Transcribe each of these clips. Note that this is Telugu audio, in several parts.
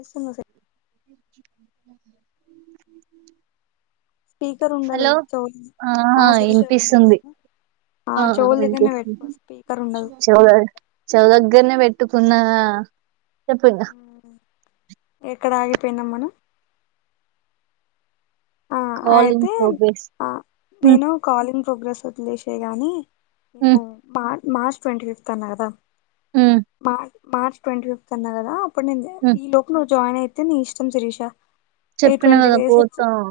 ఎస్తునస స్పీకర్ ఉండదు హలో తో ఆ శిరీష వినిపిస్తుంది ఆ చెవుల దగ్గరనే పెట్టుకో వినిపిస్తుంది స్పీకర్ ఉండదు చౌదగ్గరనే పెట్కో అటుకున్నా చెప్పు ఇంక ఎక్కడ ఆగిపోయినాం మనం ఆ కాల్ ఇన్ అయితే ప్రోగ్రెస్ హ్మ్ నేను కాలింగ్ ప్రోగ్రెస్ ఇంగ్లీషే గాని హ్మ్ ఎన్నో బార్ మార్చ్ ట్వంటీఫిఫ్త్ అన్నా కదా హ్మ్ మార్చ్ మార్చ్ ట్వంటీఫిఫ్త్ అన్నా కదా అప్ హ్మ్ ఈ లోపు నువ్వు జాయిన్ అయి అయితే నీ ఇష్టం శిరీష చెప్పినా కదా పోతాం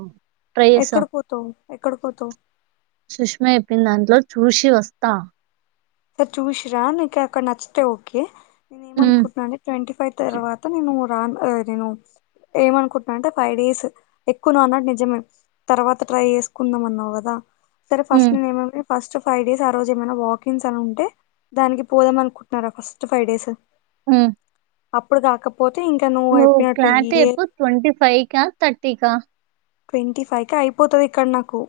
ఎక్కడ పోతావ్ ఎక్కడ పోతావ్ సుష్మ చెప్పిందాంట్లో చూసి వస్తా సరే చూసి రా నీకు అక్కడ నచ్చితే ఓకే నేను హ్మ్ ఏమనుకుంటున్నాను అంటే ట్వంటీఫైవ్ తర్వాత నేను రా నేను ఏమనుకుంటున్నానంటే ఫైవ్ డేస్ ఎక్కువ అన్నాడు నిజమే తర్వాత ట్రై చేసుకుందాం అన్నావు కదా సరే ఫస్ట్ హ్మ్ నేమ్ ఫస్ట్ ఫైవ్ డేస్ ఆ రోజు ఏమైనా వా మెన్స్ అలా ఉంటే దానికి పోదాం అనుకుంటున్నారా ఫస్ట్ ఫైవ్ డేస్ ఆ అప్పుడు దాక ఓ క్లారిటీ చెప్పు ట్వంటి ఫైవ్ కా థర్టి కా ట్వంటీ ఫైవ్ క అయిపోతది ఇక్కడ నాకు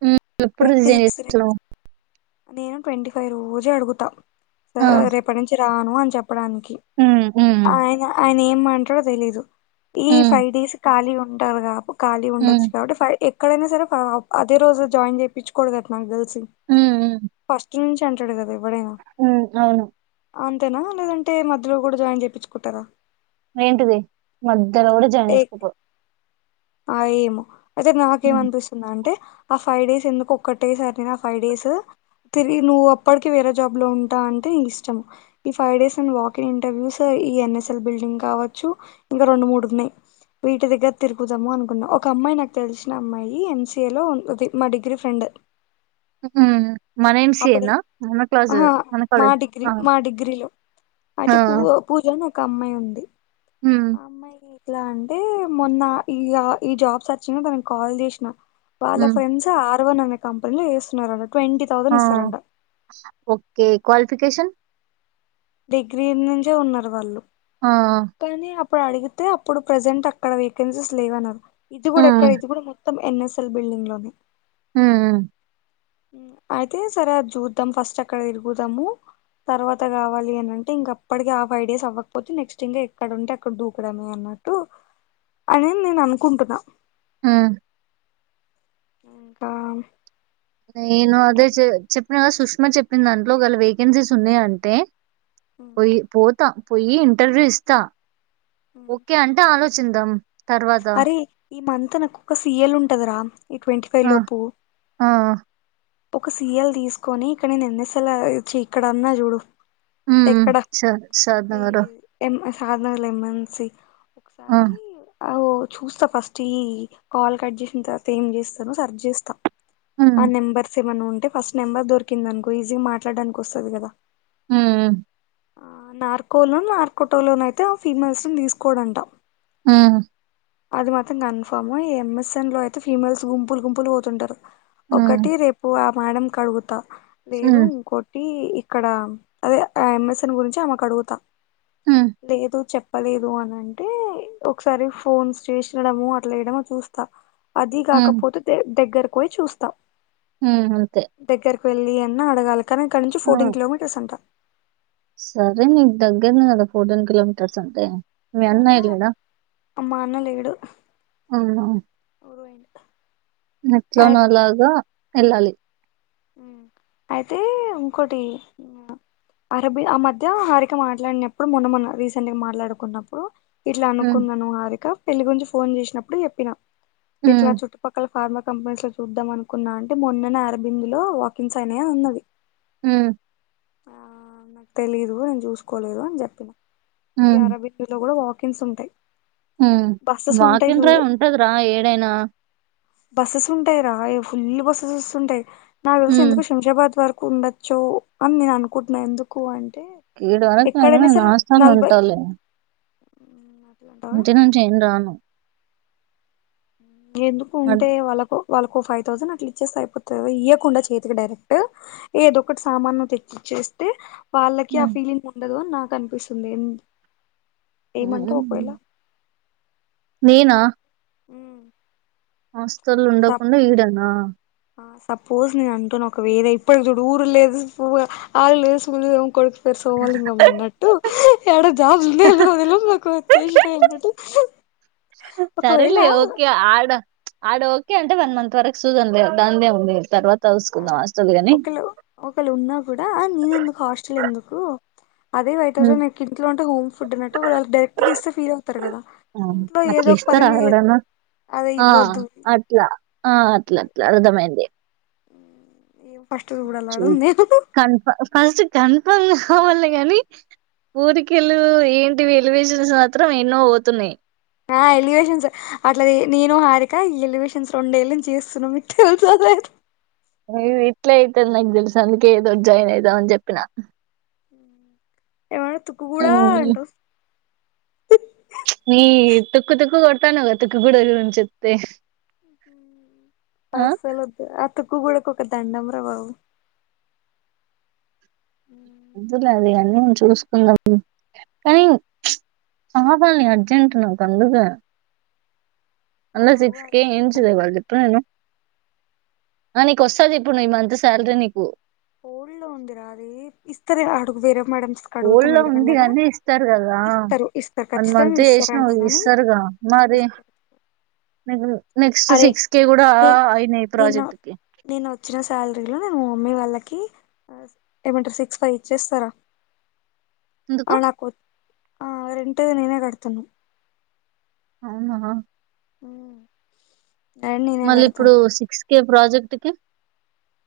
హు ఎప్పుడు ట్వంటీ రీజన్ సిక్స్ చెయ్యొచ్చు నేను ట్వంటీ ఫైవ్ రోజే అడుగుతా ఆ సర్ రేపటి నుంచి రాను [inaudible] చెప్ చెప్పడానికి హ్మ్ హ్మ్ ఆయన ఆయన ఏ మా ఇంట్లో తెలీదు ఈ హ్మ్ ఫైవ్ డేస్ ఖాళీ గున్ ఉంటారు గాపు కాళీ హ్మ్ ఉండొచ్చు కాబట్టి పైవ్ డే ఎక్కడైనా సరే అదే రోజు జాయిన్ చేపించుకోవడం [inaudible] [inaudible] మ్ ఉంచి అంటడు కదా ఉ అవును అంతేనా లేదంటే మధ్యలో గుడా జాయిన్ చేపించుకుంటరా ఏంటిది మద్ ఇక్కడ గుడా జాయిన్ ఏ చేసుకోపో ఆ ఏమో అయితే హ్మ్ నాకేమనిపిస్తుందంటే ఆ ఫైవ్ డేస్ ఎందుకు ఒక్కటే సారి నా ఫైవ్ డేస్ తిరిగి నువ్వు అప్పటికి వేరే జాబ్లో ఉంటా అంటే నీ ఇష్టం. ఈ ఫైవ్ డేస్ నువ్వు వాకింగ్ఇంటర్వ్యూస్ ఈ ఎన్ఎస్ఎల్ బిల్డింగ్ కావచ్చు ఇంకా రొండు, మూడు ఉన్నయి. వీటి దగ్గర తిర్ పోదాము అనుకున్న. ఒక అమ్మాయి నాకు తెలిసిన అమ్మాయి ఎంసీఏ లో ఉంటది. మా డిగ్రీ ఫ్రెండ్ మ్ మన ఎంసీఏ అప్పుడే నా మన క్లాస్ ఆహా మన మా కాలేజ్ డిగ్రీ ఆ మా డిగ్రీలో అయితే ఆ పూ పూజ అని ఒక అమ్మాయి ఉంది హ్మ్. ఆ అమ్మాయి ఇట్లా అంటే మొన్న ఈ ఈ జాబ్స్ అ చ్చిన తనకి కాల్ చేసిన వాళ్ల హ్మ్. ఫ్రెండ్స్ ఆ పరవ అనే కంపెనీలు చేస్తున్నారన్నట్ ఆ ఓకే క్వాలిఫికషన్ డిగ్రీ నుంచే ఉన్నరు వాళ్ళు ఆ కానీ అప్పుడు అడిగితే అప్పుడు ప్రజెంట్ అక్కడ వేకెన్సీస్ లేవనన్నరు. ఇది గుడా ఎక్కడ హ్మ్. ఇది గుడా త్త ఎన్ఎస్ఎల్ బిల్డింగ్ లోనే హ్ మ్ అయితే సరే అది చూద్దాం ఫస్ట్ అక్కడ తిరుగుదాము తర్వాత కావాలి అనంటే ఇంక అప్పటిక ఆ ఫైవ్ డేస్ అవ్వకపోతే నెక్స్ట్ ఇంకా ఎక్కడ ఉంటే అక్కడ దూకడమే అన్నట్టు అని నేను అనుకుంటున్నా మ్ ఇంకా ఈ నేను ఎన్ అదే చెప్పిన కద సుష్ సుష్మ చెప్పిన దాంట్లో ఒకవేళ వేకెన్సీస్ ఉన్నాయి అంటే పోయి పోతా పోయి ఇంటర్వ్యూ ఇస్తా ఓకే అంటే ఆలోచ చూద్దాం తర్వాత అరే ఈ మంతా నాకోక సిఎల్ ఉంటదీర ఈ ట్వంటీ ఫైవ్ ఆ! లోపు ఆ! ఒక సీయల్ తీసుకొని ఇక్కడ నేను ఎన్ ఎస్ ఎ ఇక్కడ అన్నా చూడు ఎక్కడ స సాధనగార సద్నగర్ ల ఏం ఎన్ సి ఒకసారి చూస్తా ఫస్ట్ ఈ కాల్ కట్ చేసిన తర్వాత ఏం చేస్తాను సర్చ్ చేస్తాం ఆ హ్మ్. నెంబర్ మన్నా ఉంటే ఫస్ట్ నెంబర్ దొరికింద అనుకో ఈజీగా మాట్లాడడానికి వస్తుంది కదా హ ఆ నార్కో నో నార్కోటో లోన అయితే ఆ ఫీమెల్స్ నీ తీసుకోడాటా ఆ అది మాత్రం కన్ఫామ్ ఈ ఎంఎస్ఎన్ లో అయితే ఫీమెల్స్ గుంపులు గుంపులు పోతుంటారు హ్మ్. ఒకటి రేపు ఆ మేడం కి అడుగుతా లేదు హ్మ్. ఇంకోట్టి ఇక్కడ అదే ఎమ్ఎస్న్ గురించి ఆమెకు అడుగుతా హ్మ్. లేదు చెప్ప తప్పలేదు అని అంటే ఒకసారి ఫోన్స్ చేసినడము అట్లా వేయడమ చూస్తా అది హ్మ్. కాకపోతే దగ్గర పోయి చూస్తాం ఉ అంతే వెళ్ళి ఎన్న అడగాల కానీ ఇక్కడ నుంచి ఆ! ఫోర్టీన్ కిలో మీటర్స్ అంటా సరే నీకు దగ్గరని కదా ఫోర్టీన్ కిలోమీటర్స్ అంటే మ మొన్న అనాయి లేనా మా అన్న లేడు ఆ ఊరు పోయిండు ఎట్లాన అయితే అలాగా వెళ్ళాలి అయితే ఇంకోటి అరబి ఆ మధ్య హరిిక మాట్లాడినప్పుడు మొన్న మొన్న రీసెంట్ గా మాట్లాడుకున్నప్పుడు ఇట్లా హ్మ్. అనుకున్నాను హారిక నీ గురించి ఫోన్ చేసినప్పుడు చెప్పిన ఎట్లా హ్మ్. చుట్టుపక్కల ఫార్మా కంపెనీస్ లో చూద్దాం అనుకున్నా అంటే మొన్న అరబ్బ ఇందులో వాకిన్స్ అనేయా ఉన్నది ఉ ఆ నాకు తెలీదు నేను చూసుకోలేదు అని చెప్పిన ఈ హ్మ్. అరబిట్లో కూడా కీస్ ఉంటాయి బస్సెస్ ఉంటాయి వాకింగ్ చూ డ్రైవ్ఉంటదిరా ఏడైనా బస్సెస్ ఉంటాయి రా ఏ ఫుల్ బస్సెస్ వస్తుంటాయి నాకు తెలిసి హ్మ్. ఎందుకు శంషాబాద్ వరకు ఉండొచ్చు అని నేను అనుకుంటున్నా ఎందుకు అంటే కీడ వరకు ఎ ఎక్కడైనా సరే నష్టాలూ నలభై ఉంటాల అట్లంటావా ఇంటి నుంచిన్ రాను ఎందుకు అద్ ఉంటే వాళ్ళకు వాళ్ళకు ఫైవ్ థౌసండ్ అట్లా ఇచ్చేస్త అయిపోతుందిా ఇవ్వకుండా చేతికి డైరెక్ట్ ఏదొ ఒకటి సామాన్ ను తెచ్చిచ్చేస్తే వాళ్ళకి ఆ హ్మ్. ఫీలింగ్ం దు నాకు అనిపిస్తుంది ఎ ఏమంటావు ఒకవేళ ఏనా [inaudible] సోల్ సప్ ఉండకుండా ఈడనా సపోజ్ నేను అంటున్న ఒక వేరే ఇప్పటికి చూడు ఊరు లేదు పు ఆళ్ళ లేదు సోమలింగం అన్నట్టు ఎడగు జాబ్ ఉన్నాయి లే చేసి ట అట్ సరెలే ఓకే ఆడ ఆడ ఓకే అంటే వన్ మంత్ వరకు చూదంలే దాని ఏమి ఉంది తర్వాత ఆ చూసుకుందాం వస్తుంది కానీ ఒకళ ఒకళ ఉన్నా కూడా నేన ఎందుకు హాస్టల్ ఎందుకు ఉ అదే ఫైవ్ ఉమ్. థౌజండ్ మీకు ఇంట్లో ఉంటే హోమ్ ఫుడ్ అన్నట్టు వాళ్ళకి డైరెక్ట్గా ఇస్త ఫీల్ అవుతారు కదా ఆ, ఇంట్లో ఏదో అట్లా ఒక ఇస్తారా పరం చేయదు ఎవడన్నా అదే ఆ, ఇవ్వద్దు అట్లా ఆ, అట్లా ఏం ఫస్ట్ చూడాల ఆడ నేను కన్ ఫ కలసి కన్ఫమ్. పోవల్లే గాని ఊరికేళ్ళు ఏంటి వెలువేసిన సాత్రం ఎన్నో పోతున్నాయి. ఆ ఎలివేషన్స్ అట్లా నేను హారిక ఈ ఎలివేషన్స్ రెండేళ్ళ నుంచి చేస్తున్నా మీకు తెలస లేదు. లేదు ఇట్లా అయితంది నాక్ దెల్సు అందుకే ఏదో జాయిన్ అయిదాం అని జెప్పినా. ఇ ఎమో తుక్కు గూడ ఉమ్, ఉంటు. నీ తుక్కు తుక్కు కొట్టాఅన్నావగ తుక్కు గూడం గురించి చెప్తే. ఆ, అస్సులొద్దు అత్. తుక్కు గుడ ఒక దండం రా బాబు. వద్దులే అది అన్నేము చూసుకుందాం కానీ చ్చ కావాలి అర్జెంట్ నాకు అందుకే. మా అన్న ఊ సిక్స్కి ఏం అర్జెంట్ చదువల ఎప్పుడైనా. ఆ నీకొస్తది ఇప్పుడు ఈ మంత్ శాలర్రి నీకు. హోల్డో ఉందిరా అది ఇస్తారే అడుగు వేరే. మేడమ్స్ అడుగుతే ఊళ్ళో ఉంది మెల్లమెల్లగా అనీ ఇస్తారు కదా ఇస్తారు ఇస్తారు వన్ ఖచ్చితంగా మంత్ ఇస్తారంట చేసినావు కానీ ఇస్తారు గా మరి. ఇస్తారు నగలు. నెక్స్ట్ అరే సిక్స్టి గూడా నేను అయినాయి నేను ప్రాజెక్ట్ కి. నేను వచ్చిన శాలరీలో నేను మా మమ్మీ వాళ్ళకి ఏమంటారు సిక్స్ ఫైయి ఇచ్చేస్తారా. ఎందుకు అనకు. ఆ రెంటే నేనే కడతాన్న. ఉన్నావా. [inaudible] నేనే మళ్ళీ ఇప్పుడు కడతాను సిక్స్ కే. ప్రాజెక్ట్కి.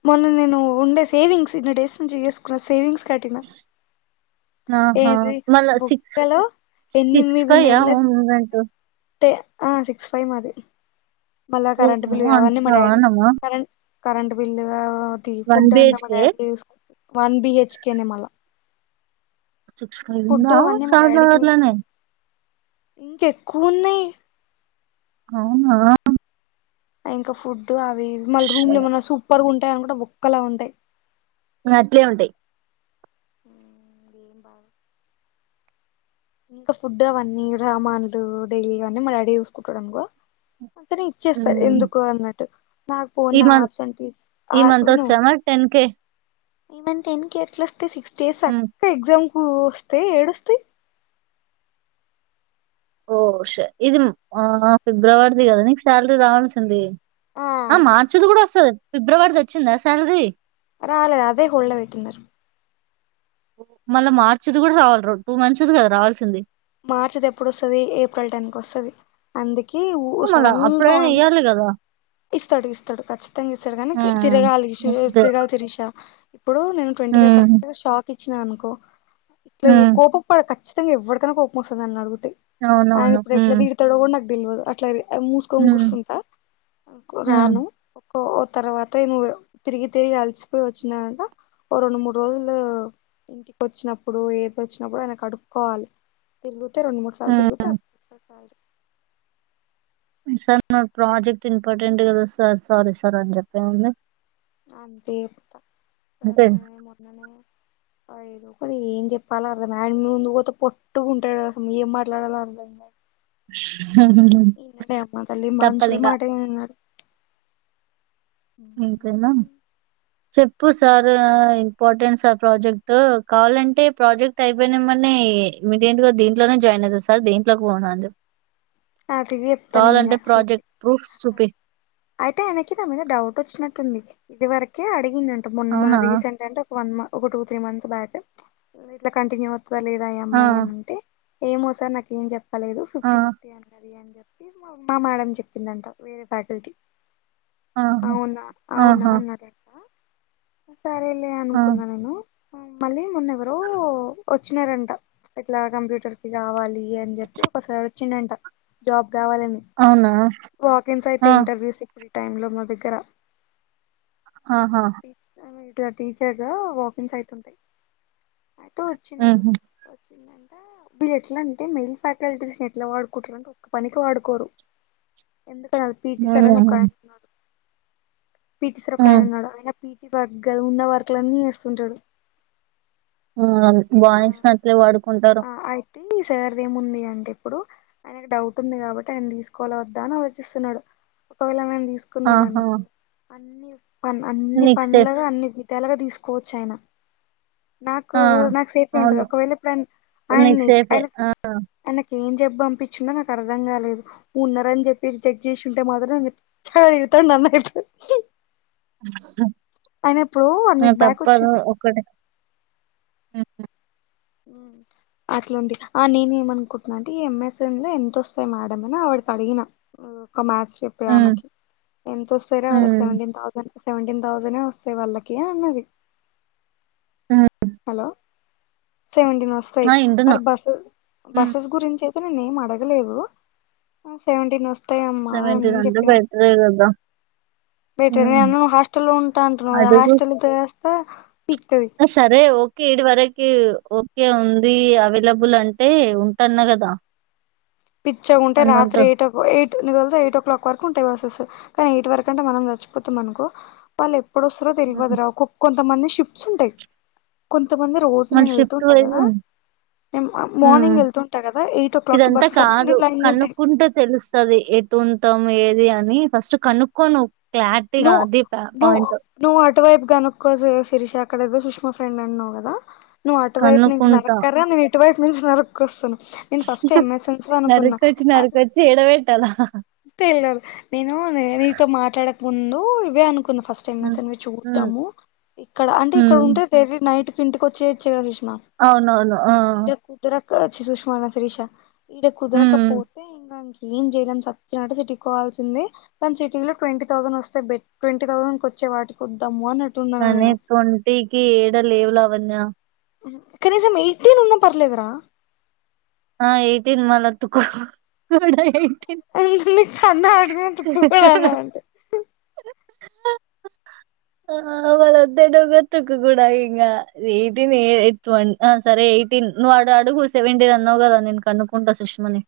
మొన్న నేను ఉండే సేవింగ్స్ ఇన్ని డేస్ నుంచి చేసుకున్న సేవింగ్స్. కట్టినా. అ హా మల్ల సిక్స్ బుక్కలో సిక్స్ ఫైయ హో ముమెంట్. టే అ సిక్స్ ఫైవ్ మాది. మల్ల కరంట్ ఓహో బిల్ కావనే మా డాడ అంతానమ్మా కర. కరెంట్ బిల్లు గావ. టి వన్ ఫుడ్ అంతా మన బిహెచ్కే డాడి చేసు. వన్ బి హెచ్కెనే మల్ల. [unintelligible] ఇంకెక్కువ ఉన్నాయి. అవునా. ఇంకా ఫుడ్. అవి మన ష్ రూమ్ లెమన్న సూపర్ ఉం. అను కూడా బుక్కలా ఉంటాయి అట్లే ఉంటాయి ఉ ఇంకా ఫుడ్ అవన్నీ రామాన్లు డైలీ అవన్నీ మా డాడీ చూసుకుంటాడు అనుకో అక న ఇచ్చేస్తా హ్మ్. ఎందుకు అన్నట్టు నాకు ఈ పోన్న మంత్ ఆప్స అండ్ పీస్ ఈ ఆ మంత్ విను వస్తామా ఇ మంత్ టెన్ కె ఎట్లా అ సిక్స్ డేస్ హ్మ్. అక్క ఎగ్జామ్ హఊస్తే ఏడుస్తే ఓ సే ఇది ఆ ఫిబ్రవరి అ అదాీకు సాలరీ రావంసింది ఆ మార్చది కూడా వసదు ఫిబ్రవరిది వచ్చిందా శాలరీ రాాలదే హళ్ వెయిట్న్నారుారు ఓ మళ్ళా మార్చిది కూడా రావాల టూ మంత్స్ది కదా రావాల్సింది మార్చిది ఎప్పుడుొస్తుది ఏప్రిల్ టెన్ కి వస్తుంది అందుకే మళ్ళా సడన్ గా అప్పుడైనా ఇయ్యాలి గదా! ఇస్తాడు ఇస్తాడు ఖచ్చితంగా ఇస్తాడు కానీ హ్మ్. తిరగాలి హ్మ్. అదే. తిరగాలి తినసా ఇప్పుడు నే ట్వంటీైవ్ హ్మ్. కరక్ట్ షక్ పచ్చనా అనుకో ఇట్ హ్మ్. కోబ పడ క ఖితంగా ఎవడికన్నా మోసాాలు అడుగుంది అవునవును తెలివదు అట్లాది మూసుకొని హ్మ్. కూర్స్తుంటా హ్మ్. రాను ఓ తర్వాత నువు తిరిగి తిరిగి అలిసిపోయి వచ్చినంట ఓ రెండు మూడు రోజులు ఇంటికి వచ్చినప్పుడు ఏదో వచ్చినప్పుడు ఆయనకు కడుక్కోవాలి తిరుగు రండు మూడు సార్లు హ్మ్. తిగు సార్ నా ప్రాజెక్ట్ ఇంపార్టెంట్ కదా సార్ సారీ సార్ అని చెప్పే ముంది అ ద పత స అంతే. ననే మరననే ఏదో కూడా ఏం చెప్పలో అర్థం ఆయడ్ ముందు పోతే పట్టుకుంటాడు అసం ఏం మాట్లాడాలో అర్థైంద [unintelligible] ఈన్నడ అమ్మదలి మనుషులు తప్పదింగా. మాటేన్నాడు ఇంతేనా చెప్పు సరే ఇంపార్టెంట్ సార్ ప్రాజెక్ట్ కావాలంటే ప్రాజెక్ట్ అయిపోయినెంబడ్నే ఇమీడియట్గా దీంట్లోనే జాయిన్ అవుతా సార్ దీంట్లోకి పోన్ అని తాతకి చెప్తా నేన్ ఇంకా కావాలంటే సతి ప్రాజెక్ట్ ప్రూఫ్స్ చూపి. అయితే ఆయనకి నా మీద డౌట్ వచ్చినట్టుంది. ఇదివరకే అడి డంట మొన్న మొన్న అవునా? రీసెంట్ అంటే వన్ మ ఒక టూ త్రీ మంత్స్ బ్యాక్ ఇట్ల కంటిన్యూ అ అత్తదా లేదా ఈ ఆ! అమ్మాయి అని అంటే ఏమో సార్ నాకేం చెప్ ప్ప లేదు ఆ! ఫిఫ్టీ ఫిఫ్ అన్నది అని చెప్పి మా మేడం చెప్పిందంటా వేరే ఫ్యాకల్టీ ఆహా! అవునా అవునా ఆహా! నరేేశ సరేలే ఆ! అనుకున్నా నేను మళ్ళీ మొన్నెవరో వచ్చినారంట ఇట్లా కంప్యూటర్కి కావాలి అని చెప్పి ఒకసారి చిడంట జాబ్ కావాలని అవునా? వాకిన్స్ అయితే ఆ! ఇంటర్వ్యూస్ ఈ టైంలో మా దగ్గరా [inaudible] ఆహా! టీచర్గా వాకింగ్స్ అయితుంది. అయితే వచ్చినాడు హుహు. వీళ్ళు ఎట్లా అంటే మెయిల్ ఫ్యాకల్టీస్ని ఎట్ల వాడ్ కుంటరంటే ఒక్క పనికి వాడుకోరు. ఎందుక పిటి సార్ అని హ్మ్. ఒకయన ఉన్నడు. పీటి సార్ ఒకాయన హ్మ్. ఉన్నాడు. ఆయన ఈ వర్క్ కాద్ ఉన్న వర్కులన్నీ వేస్తుంటడు ఆ బాయ్స్ని అయితే వాడు ఉంటారు అయితే ఈ సర్దేముంది అంటే ఇప్పుడు ఆయనకి డౌట్ ఉంది కాబట్టి ఆయన తీసుకోవాలా వద్దా అని ఆలోచిస్తున్నడు. ఒకవేళ మేం ఆహా! తీసుకున్నాడనుకో అన్ని ప అన్ని నీకు సేఫ్. పంలుగా అన్ని తెలగ తీసుకోవచ్చు ఆయన నాకు ఆ! నాకు సేఫ్ ఉంటది. అవును. ఒకవేళ ఎప్పుడ నీకు సేఫే ఆ ఏం చెప్ప పంపించిన్నా నాకు అర్థం కాలేదు, ఉన్నారని చెప్పి రిజెక్ట్ చేసుంటే మాత్రం పిచ్చగా తిడతారు నేనైతే, ఆ అయిన ఎప్పుడో వన్ వీక్ బ్యాక్ వచ్చింది ఉహు అట్లాంది ఆ నేనే ఏమనుకుంటున్నా అం, టే ఈ ఎం ఎస్ ఎం లో ఎంతొస్తాయి మేడమ్ అని ఆవిడికి అడిగిన ఒక మ్యాథ్స్ చెప్పే హ్మ్. ఆమెకి, ఎంతొస్తైరా వాళ్ళకి హ్మ్. సెవెంటీన్ థౌసండ్ సెవెంటీన్ థౌజాండ్ యె వస్తాయి వాళ్ళకి అన్నది ఉమ్ హలో సెవెంటీన్ వస్తాయి. ఆ! మరి వింటున్నా. బస్సెస్ హ్మ్. బస్సెస్ గురించి అసలుం నేనేం అడగలేదు సెవెంటీన్ వాస్ స్తయమ్మా సెవెంటీన్ అని అంటే చెప్పినారు బెటరే కదా బయట హ్మ్. నేను హాస్టల్ లో ఉంటా అంటున్నవ్ కదా హాస్టల్ ఓహ్ ఆ సరే ఓ ఇడు వరకి ఓకే ఉంది అవైలబుల్ అంటే ఉంటాన్నా కదా పిచ్చగా ఉంటే వన్ మంత్ రాత్రి ఎయిట్ ఎయి కతే ఎయిట్ క్లాక్ వరకు ఉంటాయి బసెస్ కానీ ఎయిట్ వరకుంటే మనం చచ్చచిపోతాం అనుకో వాళ్ళేప్ పు డస్తారో హ్మ్. తెల్వది రా ఒక్కొక్కల్ కొంతమంది షిఫ్ట్స్ ఉంటాయి కొన్ కొంత మంది, రోజు మళ్ళీ నేను షిఫ్ట్ వెళ్తుంటా వైజ్ కదా నేన్ మార్నింగ్ వెళ్తుంటా కదా ఎయిట్ ఓ క్లాక్కి ఇదంతా బస్ స కాదు కనుక్కుంటే తెలుస్తుది ఎటు ఉంటాం ఏం అని ఫస్ట్ కనుక్కొ నువ్ నువ్వు నువ్వు నువ్వు అటువైపు గనుక్కో శరిషాక్ అక్కడ ఏదో సుష్మా ఫ్రెండ్ అన్నావ్ కదా నువ్వు అటువైపు నుంచి కనుక్కుంటా నరక్కరా నేను ఇటువైపు నుంచి నరక్కొస్తును. నేను ఫస్ట్ ఎం ఎస్ ఎన్స్ లో అనుకున్నా నరికొచ్చి నరికొచ్చి ఏడబెట్టాలా తెలియదు నేను నీతో మాట్లాడక ముందు ఇవే అనుకు ఫస్ట్ ఎం ఎస్ హ్మ్. ఎన్వీ హ్మ్. చూద్దాము. ఇక్కడ అంటే ఇక్కడ హ్మ్. ఉంటే వెరీ నైట్ ఇంటికొచ్చేయొచ్చు కదా సుష్మా అవునవును ఆ అచ్చి చూశి పోవాల్న శరీష ఇడ హ్మ్. కుదరకపోతే ఇంగ ఏం చేయలేం సర్ క్యాటసిటీ కోవాల్సింది దాని సిటీ లో ట్వంటీ థౌసండ్ వస్తే బె ట్వంటీ థౌసండ్ వచ్చే వాటికి వద్దాం కానీ త్వోంటికి ఏడ లేవు లావణ్య హ్మ్ కనీసం ఎయిటీన్ ఉన్నా పర్లేదురా ఆ ఎయిటీన్ మల్లతుకో కన్నా [unintelligible] ఆ అవలోద్ అడగదు కూడా ఇగ ఎయిటీన్ ఎ ఎయిత్ వన్ ఆ సరే ఎయిటీన్ నువ్ ఆడ అడుగు సెవెంటీన్ న్నావు కదా నేను కనుకుంటా సుష్మని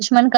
సుష్మ